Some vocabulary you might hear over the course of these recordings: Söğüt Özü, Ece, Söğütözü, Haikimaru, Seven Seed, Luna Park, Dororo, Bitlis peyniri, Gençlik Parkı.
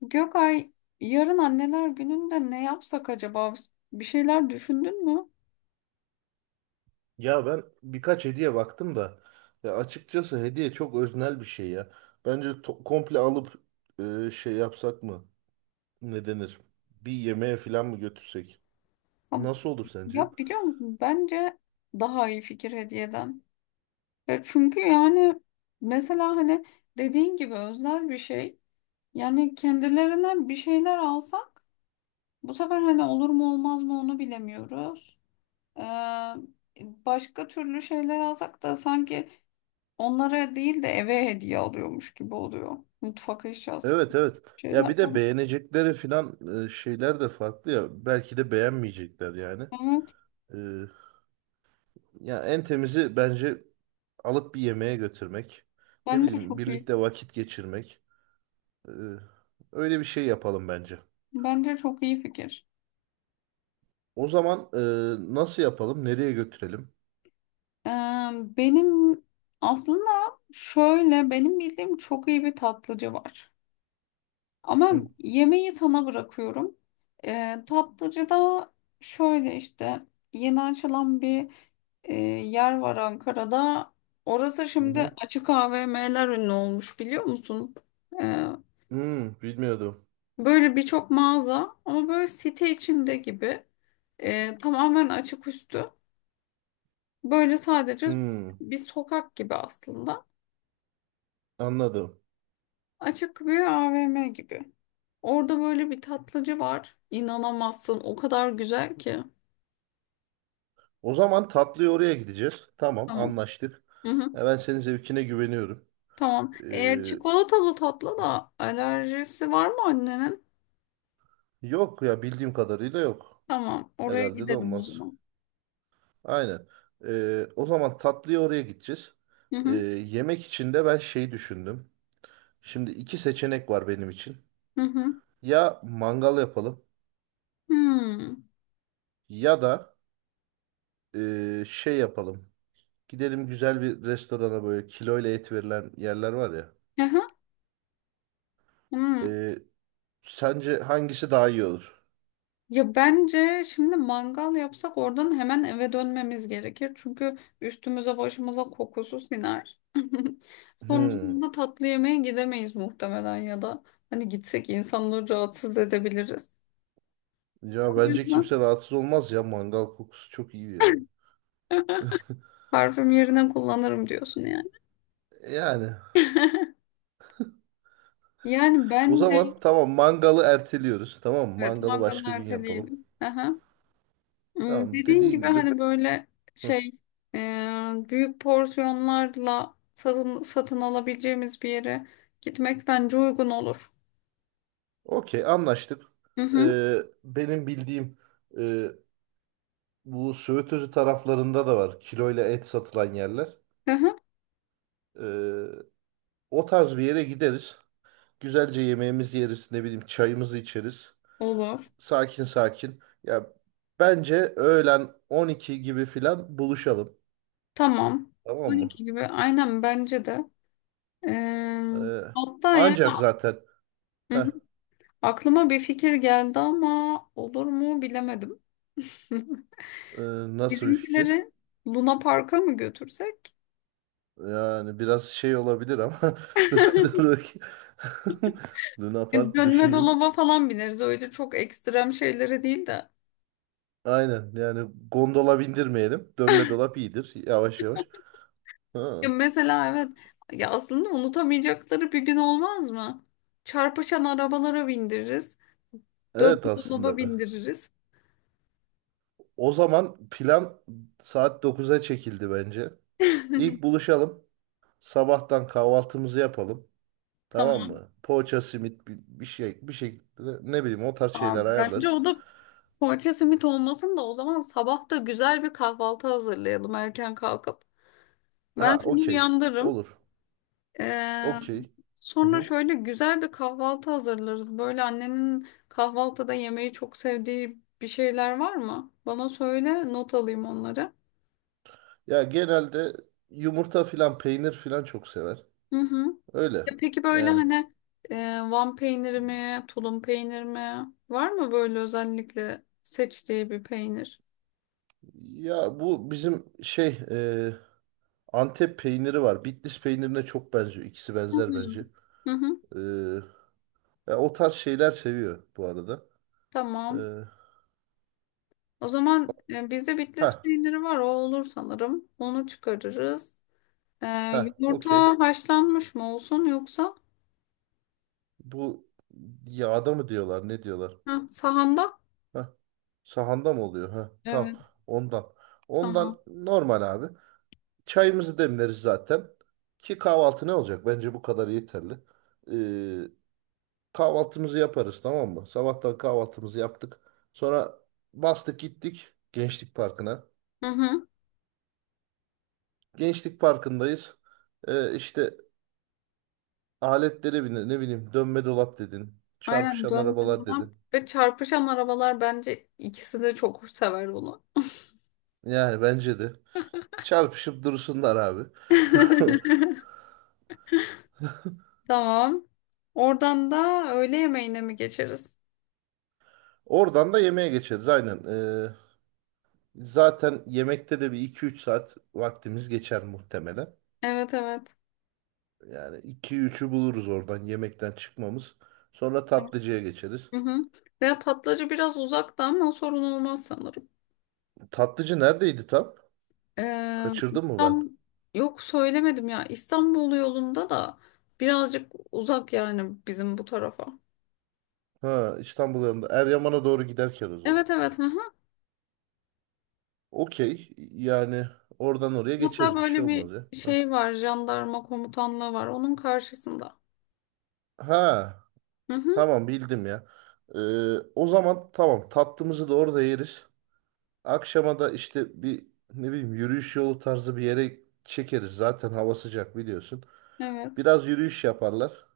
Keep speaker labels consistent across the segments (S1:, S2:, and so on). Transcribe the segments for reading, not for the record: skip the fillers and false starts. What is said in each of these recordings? S1: Gökay, yarın anneler gününde ne yapsak acaba? Bir şeyler düşündün mü?
S2: Ya ben birkaç hediye baktım da ya açıkçası hediye çok öznel bir şey ya. Bence komple alıp şey yapsak mı? Ne denir? Bir yemeğe falan mı götürsek?
S1: Ha.
S2: Nasıl olur sence?
S1: Ya biliyor musun? Bence daha iyi fikir hediyeden. Ya çünkü yani mesela hani dediğin gibi özel bir şey. Yani kendilerine bir şeyler alsak bu sefer hani olur mu olmaz mı onu bilemiyoruz. Ee, Başka türlü şeyler alsak da sanki onlara değil de eve hediye alıyormuş gibi oluyor. Mutfak eşyası
S2: Evet, evet. Ya
S1: şeyler.
S2: bir de beğenecekleri falan şeyler de farklı ya. Belki de beğenmeyecekler yani. E, Ya en temizi bence alıp bir yemeğe götürmek. Ne
S1: Bence
S2: bileyim
S1: çok iyi.
S2: birlikte vakit geçirmek. E, Öyle bir şey yapalım bence.
S1: Bence çok iyi fikir.
S2: O zaman nasıl yapalım? Nereye götürelim?
S1: Ee, Benim aslında şöyle benim bildiğim çok iyi bir tatlıcı var. Ama
S2: Hı
S1: yemeği sana bırakıyorum. Tatlıcıda şöyle işte yeni açılan bir yer var Ankara'da. Orası
S2: hı.
S1: şimdi
S2: Hı.
S1: açık AVM'ler ünlü olmuş biliyor musun? Ee,
S2: Hmm, bilmiyordum.
S1: Böyle birçok mağaza ama böyle site içinde gibi. Tamamen açık üstü. Böyle sadece
S2: Hmm,
S1: bir sokak gibi aslında.
S2: anladım.
S1: Açık bir AVM gibi. Orada böyle bir tatlıcı var. İnanamazsın. O kadar güzel ki.
S2: O zaman tatlıya oraya gideceğiz. Tamam,
S1: Tamam.
S2: anlaştık.
S1: Hı hı.
S2: Ya ben senin zevkine güveniyorum.
S1: Tamam.
S2: Ee,
S1: E, çikolatalı tatlı da alerjisi var mı annenin?
S2: Yok ya bildiğim kadarıyla yok.
S1: Tamam. Oraya
S2: Herhalde de
S1: gidelim o
S2: olmaz.
S1: zaman.
S2: Aynen. O zaman tatlıya oraya gideceğiz.
S1: Hı hı.
S2: Yemek için de ben şey düşündüm. Şimdi iki seçenek var benim için.
S1: Hı hı.
S2: Ya mangal yapalım
S1: Hmm.
S2: ya da şey yapalım. Gidelim güzel bir restorana, böyle kiloyla et verilen yerler var ya.
S1: Hı hı. Hmm.
S2: Ee, Sence hangisi daha iyi olur?
S1: Ya bence şimdi mangal yapsak oradan hemen eve dönmemiz gerekir. Çünkü üstümüze başımıza kokusu siner.
S2: Hmm.
S1: Sonrasında tatlı yemeğe gidemeyiz muhtemelen ya da hani gitsek insanları rahatsız edebiliriz. O
S2: Ya bence
S1: yüzden
S2: kimse rahatsız olmaz ya, mangal kokusu çok iyi yani.
S1: parfüm yerine kullanırım diyorsun yani.
S2: Yani
S1: Yani
S2: o
S1: bence
S2: zaman tamam, mangalı erteliyoruz. Tamam mı?
S1: evet,
S2: Mangalı
S1: mangalı
S2: başka gün yapalım.
S1: erteleyelim. Aha. Hmm,
S2: Tamam,
S1: dediğin
S2: dediğin
S1: gibi
S2: gibi.
S1: hani böyle
S2: Hı.
S1: şey e, büyük porsiyonlarla satın alabileceğimiz bir yere gitmek bence uygun olur.
S2: Okey, anlaştık.
S1: Hı hı.
S2: Ee, Benim bildiğim e, bu Söğütözü taraflarında da var kiloyla et satılan yerler.
S1: Hı hı.
S2: Ee, O tarz bir yere gideriz. Güzelce yemeğimizi yeriz, ne bileyim çayımızı içeriz.
S1: Olur.
S2: Sakin sakin. Ya bence öğlen 12 gibi filan buluşalım.
S1: Tamam.
S2: Tamam mı?
S1: 12 gibi aynen bence de. E,
S2: Ee,
S1: hatta yani
S2: Ancak zaten
S1: hı hı,
S2: heh,
S1: aklıma bir fikir geldi ama olur mu bilemedim.
S2: e, nasıl bir fikir?
S1: Bizimkileri Luna Park'a mı götürsek?
S2: Yani biraz şey olabilir ama dur bakayım. Luna
S1: E,
S2: Park
S1: dönme
S2: düşüneyim.
S1: dolaba falan bineriz. Öyle çok ekstrem şeylere değil de.
S2: Aynen, yani gondola bindirmeyelim. Dönme dolap iyidir, yavaş yavaş.
S1: Ya
S2: Ha.
S1: mesela evet, ya aslında unutamayacakları bir gün olmaz mı? Çarpışan arabalara bindiririz. Dönme
S2: Evet,
S1: dolaba
S2: aslında.
S1: bindiririz.
S2: O zaman plan saat 9'a çekildi bence. İlk buluşalım. Sabahtan kahvaltımızı yapalım. Tamam
S1: Tamam.
S2: mı? Poğaça, simit bir şey bir şekilde, ne bileyim o tarz
S1: Aa,
S2: şeyler
S1: bence
S2: ayarlarız.
S1: o da poğaça simit olmasın da o zaman sabah da güzel bir kahvaltı hazırlayalım erken kalkıp. Ben
S2: Ha,
S1: seni
S2: okey.
S1: uyandırırım.
S2: Olur.
S1: Ee,
S2: Okey. Hı
S1: Sonra
S2: hı.
S1: şöyle güzel bir kahvaltı hazırlarız. Böyle annenin kahvaltıda yemeği çok sevdiği bir şeyler var mı? Bana söyle not alayım onları.
S2: Ya genelde yumurta filan, peynir filan çok sever.
S1: Hı hı.
S2: Öyle.
S1: Ya peki böyle
S2: Yani
S1: hani e, Van peyniri mi, tulum peyniri mi? Var mı böyle özellikle seçtiği bir peynir?
S2: ya bu bizim şey Antep peyniri var. Bitlis peynirine çok benziyor. İkisi
S1: Hı
S2: benzer
S1: hı.
S2: bence.
S1: Hı hı.
S2: E, Ya o tarz şeyler seviyor bu arada. E,
S1: Tamam. O zaman bizde
S2: ha,
S1: Bitlis peyniri var. O olur sanırım. Onu çıkarırız. E,
S2: ha okey.
S1: Yumurta haşlanmış mı olsun yoksa?
S2: Bu yağda mı diyorlar, ne diyorlar?
S1: Hı, sahanda?
S2: Heh. Sahanda mı oluyor? Heh. Tamam,
S1: Evet,
S2: ondan.
S1: tamam.
S2: Ondan normal abi. Çayımızı demleriz zaten. Ki kahvaltı ne olacak? Bence bu kadar yeterli. Ee, Kahvaltımızı yaparız, tamam mı? Sabahtan kahvaltımızı yaptık. Sonra bastık gittik Gençlik Parkı'na.
S1: Hı hı.
S2: Gençlik Parkı'ndayız. İşte aletlere bindin, ne bileyim dönme dolap dedin.
S1: Aynen,
S2: Çarpışan
S1: dönme
S2: arabalar
S1: dolap
S2: dedin.
S1: ve çarpışan arabalar bence ikisi de çok sever bunu.
S2: Yani bence de. Çarpışıp dursunlar abi.
S1: Tamam. Oradan da öğle yemeğine mi geçeriz?
S2: Oradan da yemeğe geçeriz aynen. Zaten yemekte de bir iki üç saat vaktimiz geçer muhtemelen.
S1: Evet, evet.
S2: Yani iki üçü buluruz oradan yemekten çıkmamız. Sonra tatlıcıya geçeriz.
S1: Hı hı. Ya tatlıcı biraz uzakta ama sorun olmaz sanırım.
S2: Tatlıcı neredeydi tam? Kaçırdım mı ben?
S1: İstanbul... Yok, söylemedim ya. İstanbul yolunda da birazcık uzak yani bizim bu tarafa.
S2: Ha, İstanbul yanında. Eryaman'a doğru giderken o zaman.
S1: Evet, evet. Hı hı.
S2: Okey. Yani oradan oraya
S1: Hatta
S2: geçeriz. Bir şey
S1: böyle bir
S2: olmaz ya. Ha,
S1: şey var. Jandarma komutanlığı var. Onun karşısında.
S2: ha,
S1: Hı hı.
S2: tamam bildim ya. Ee, O zaman tamam, tatlımızı da orada yeriz. Akşama da işte bir, ne bileyim yürüyüş yolu tarzı bir yere çekeriz. Zaten hava sıcak, biliyorsun.
S1: Evet.
S2: Biraz yürüyüş yaparlar.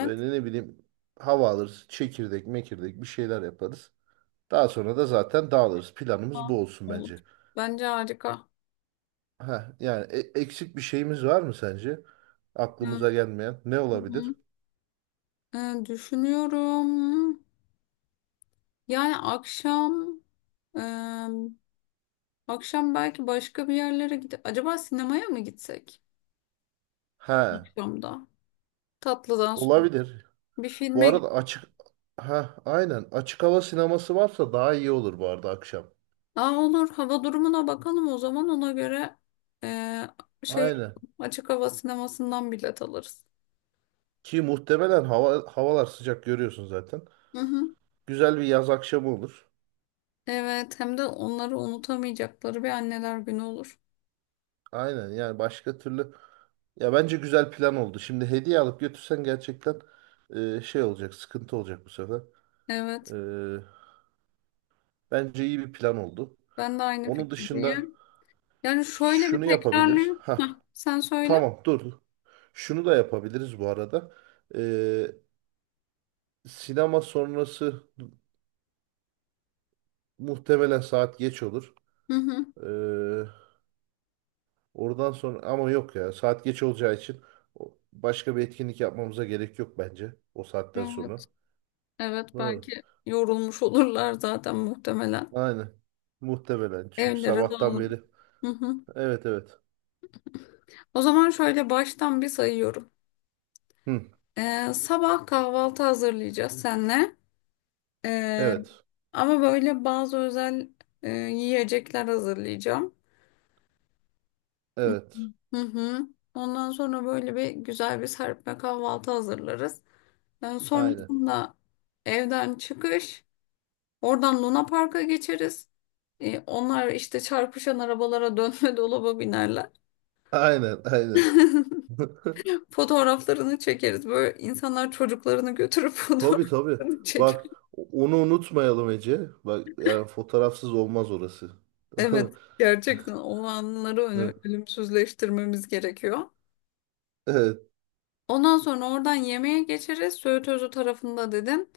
S2: Ve ne bileyim hava alırız. Çekirdek mekirdek bir şeyler yaparız. Daha sonra da zaten dağılırız. Planımız
S1: Ha,
S2: bu olsun
S1: olur.
S2: bence.
S1: Bence harika.
S2: Ha, yani eksik bir şeyimiz var mı sence? Aklımıza
S1: Hı
S2: gelmeyen ne olabilir?
S1: hı. Düşünüyorum. Yani akşam em, akşam belki başka bir yerlere gidip acaba sinemaya mı gitsek?
S2: Ha,
S1: Akşamda. Tatlıdan sonra.
S2: olabilir.
S1: Bir
S2: Bu
S1: filme git-
S2: arada açık, ha aynen açık hava sineması varsa daha iyi olur bu arada akşam.
S1: Aa, olur. Hava durumuna bakalım o zaman ona göre e, şey,
S2: Aynen.
S1: açık hava sinemasından bilet alırız.
S2: Ki muhtemelen havalar sıcak, görüyorsun zaten.
S1: Hı hı.
S2: Güzel bir yaz akşamı olur.
S1: Evet, hem de onları unutamayacakları bir anneler günü olur.
S2: Aynen, yani başka türlü ya bence güzel plan oldu. Şimdi hediye alıp götürsen gerçekten şey olacak, sıkıntı olacak bu sefer.
S1: Evet.
S2: E, Bence iyi bir plan oldu.
S1: Ben de aynı
S2: Onun dışında
S1: fikirdeyim. Yani şöyle bir
S2: şunu yapabiliriz.
S1: tekrarlayayım. Heh,
S2: Ha,
S1: sen söyle.
S2: tamam, dur. Şunu da yapabiliriz bu arada. E, Sinema sonrası muhtemelen saat geç olur.
S1: Hı hı.
S2: E, oradan sonra, ama yok ya, saat geç olacağı için başka bir etkinlik yapmamıza gerek yok bence o saatten sonra.
S1: Evet. Evet,
S2: Doğru.
S1: belki yorulmuş olurlar zaten muhtemelen.
S2: Aynen. Muhtemelen çünkü
S1: Evlere
S2: sabahtan
S1: dağılır.
S2: beri.
S1: Hı hı.
S2: Evet, evet.
S1: O zaman şöyle baştan bir sayıyorum.
S2: Hı.
S1: Sabah kahvaltı hazırlayacağız seninle. Ee,
S2: Evet.
S1: Ama böyle bazı özel yiyecekler hazırlayacağım.
S2: Evet.
S1: Hı hı. Ondan sonra böyle bir güzel bir serpme kahvaltı hazırlarız.
S2: Aynen.
S1: Sonrasında evden çıkış, oradan Luna Park'a geçeriz. Onlar işte çarpışan arabalara dönme dolaba binerler.
S2: Aynen, aynen.
S1: Fotoğraflarını çekeriz. Böyle insanlar çocuklarını götürüp
S2: Tabii, tabii.
S1: fotoğraflarını çeker.
S2: Bak, onu unutmayalım Ece. Bak, yani fotoğrafsız olmaz orası.
S1: Evet, gerçekten o anları
S2: Hı.
S1: ölümsüzleştirmemiz gerekiyor.
S2: Evet.
S1: Ondan sonra oradan yemeğe geçeriz. Söğüt Özü tarafında dedin.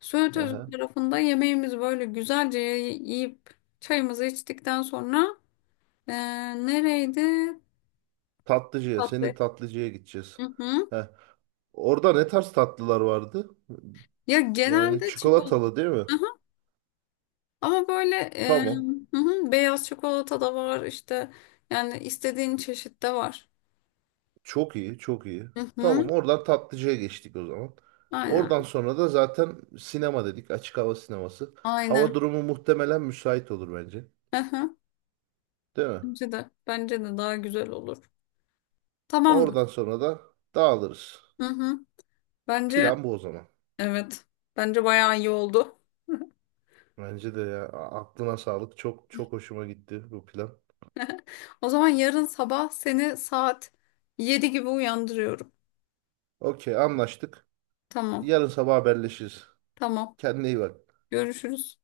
S1: Söğüt Özü
S2: Aha.
S1: tarafında yemeğimizi böyle güzelce yiyip çayımızı içtikten sonra eee, nereydi?
S2: Tatlıcıya,
S1: Tatlı.
S2: senin tatlıcıya gideceğiz.
S1: Hı hı.
S2: Heh. Orada ne tarz tatlılar vardı?
S1: Ya
S2: Yani
S1: genelde çikolata.
S2: çikolatalı, değil mi?
S1: Ama böyle
S2: Tamam.
S1: hı hı, beyaz çikolata da var işte yani istediğin çeşit de var.
S2: Çok iyi, çok iyi.
S1: Hı hı,
S2: Tamam, oradan tatlıcıya geçtik o zaman.
S1: aynen.
S2: Oradan sonra da zaten sinema dedik, açık hava sineması. Hava
S1: Aynen.
S2: durumu muhtemelen müsait olur bence.
S1: Hı hı.
S2: Değil mi?
S1: Bence de daha güzel olur. Tamamdır.
S2: Oradan sonra da dağılırız.
S1: Hı hı. Bence
S2: Plan bu o zaman.
S1: evet. Bence bayağı iyi oldu.
S2: Bence de ya, aklına sağlık. Çok çok hoşuma gitti bu plan.
S1: O zaman yarın sabah seni saat 7 gibi uyandırıyorum.
S2: Okey, anlaştık.
S1: Tamam.
S2: Yarın sabah haberleşiriz.
S1: Tamam.
S2: Kendine iyi bak.
S1: Görüşürüz.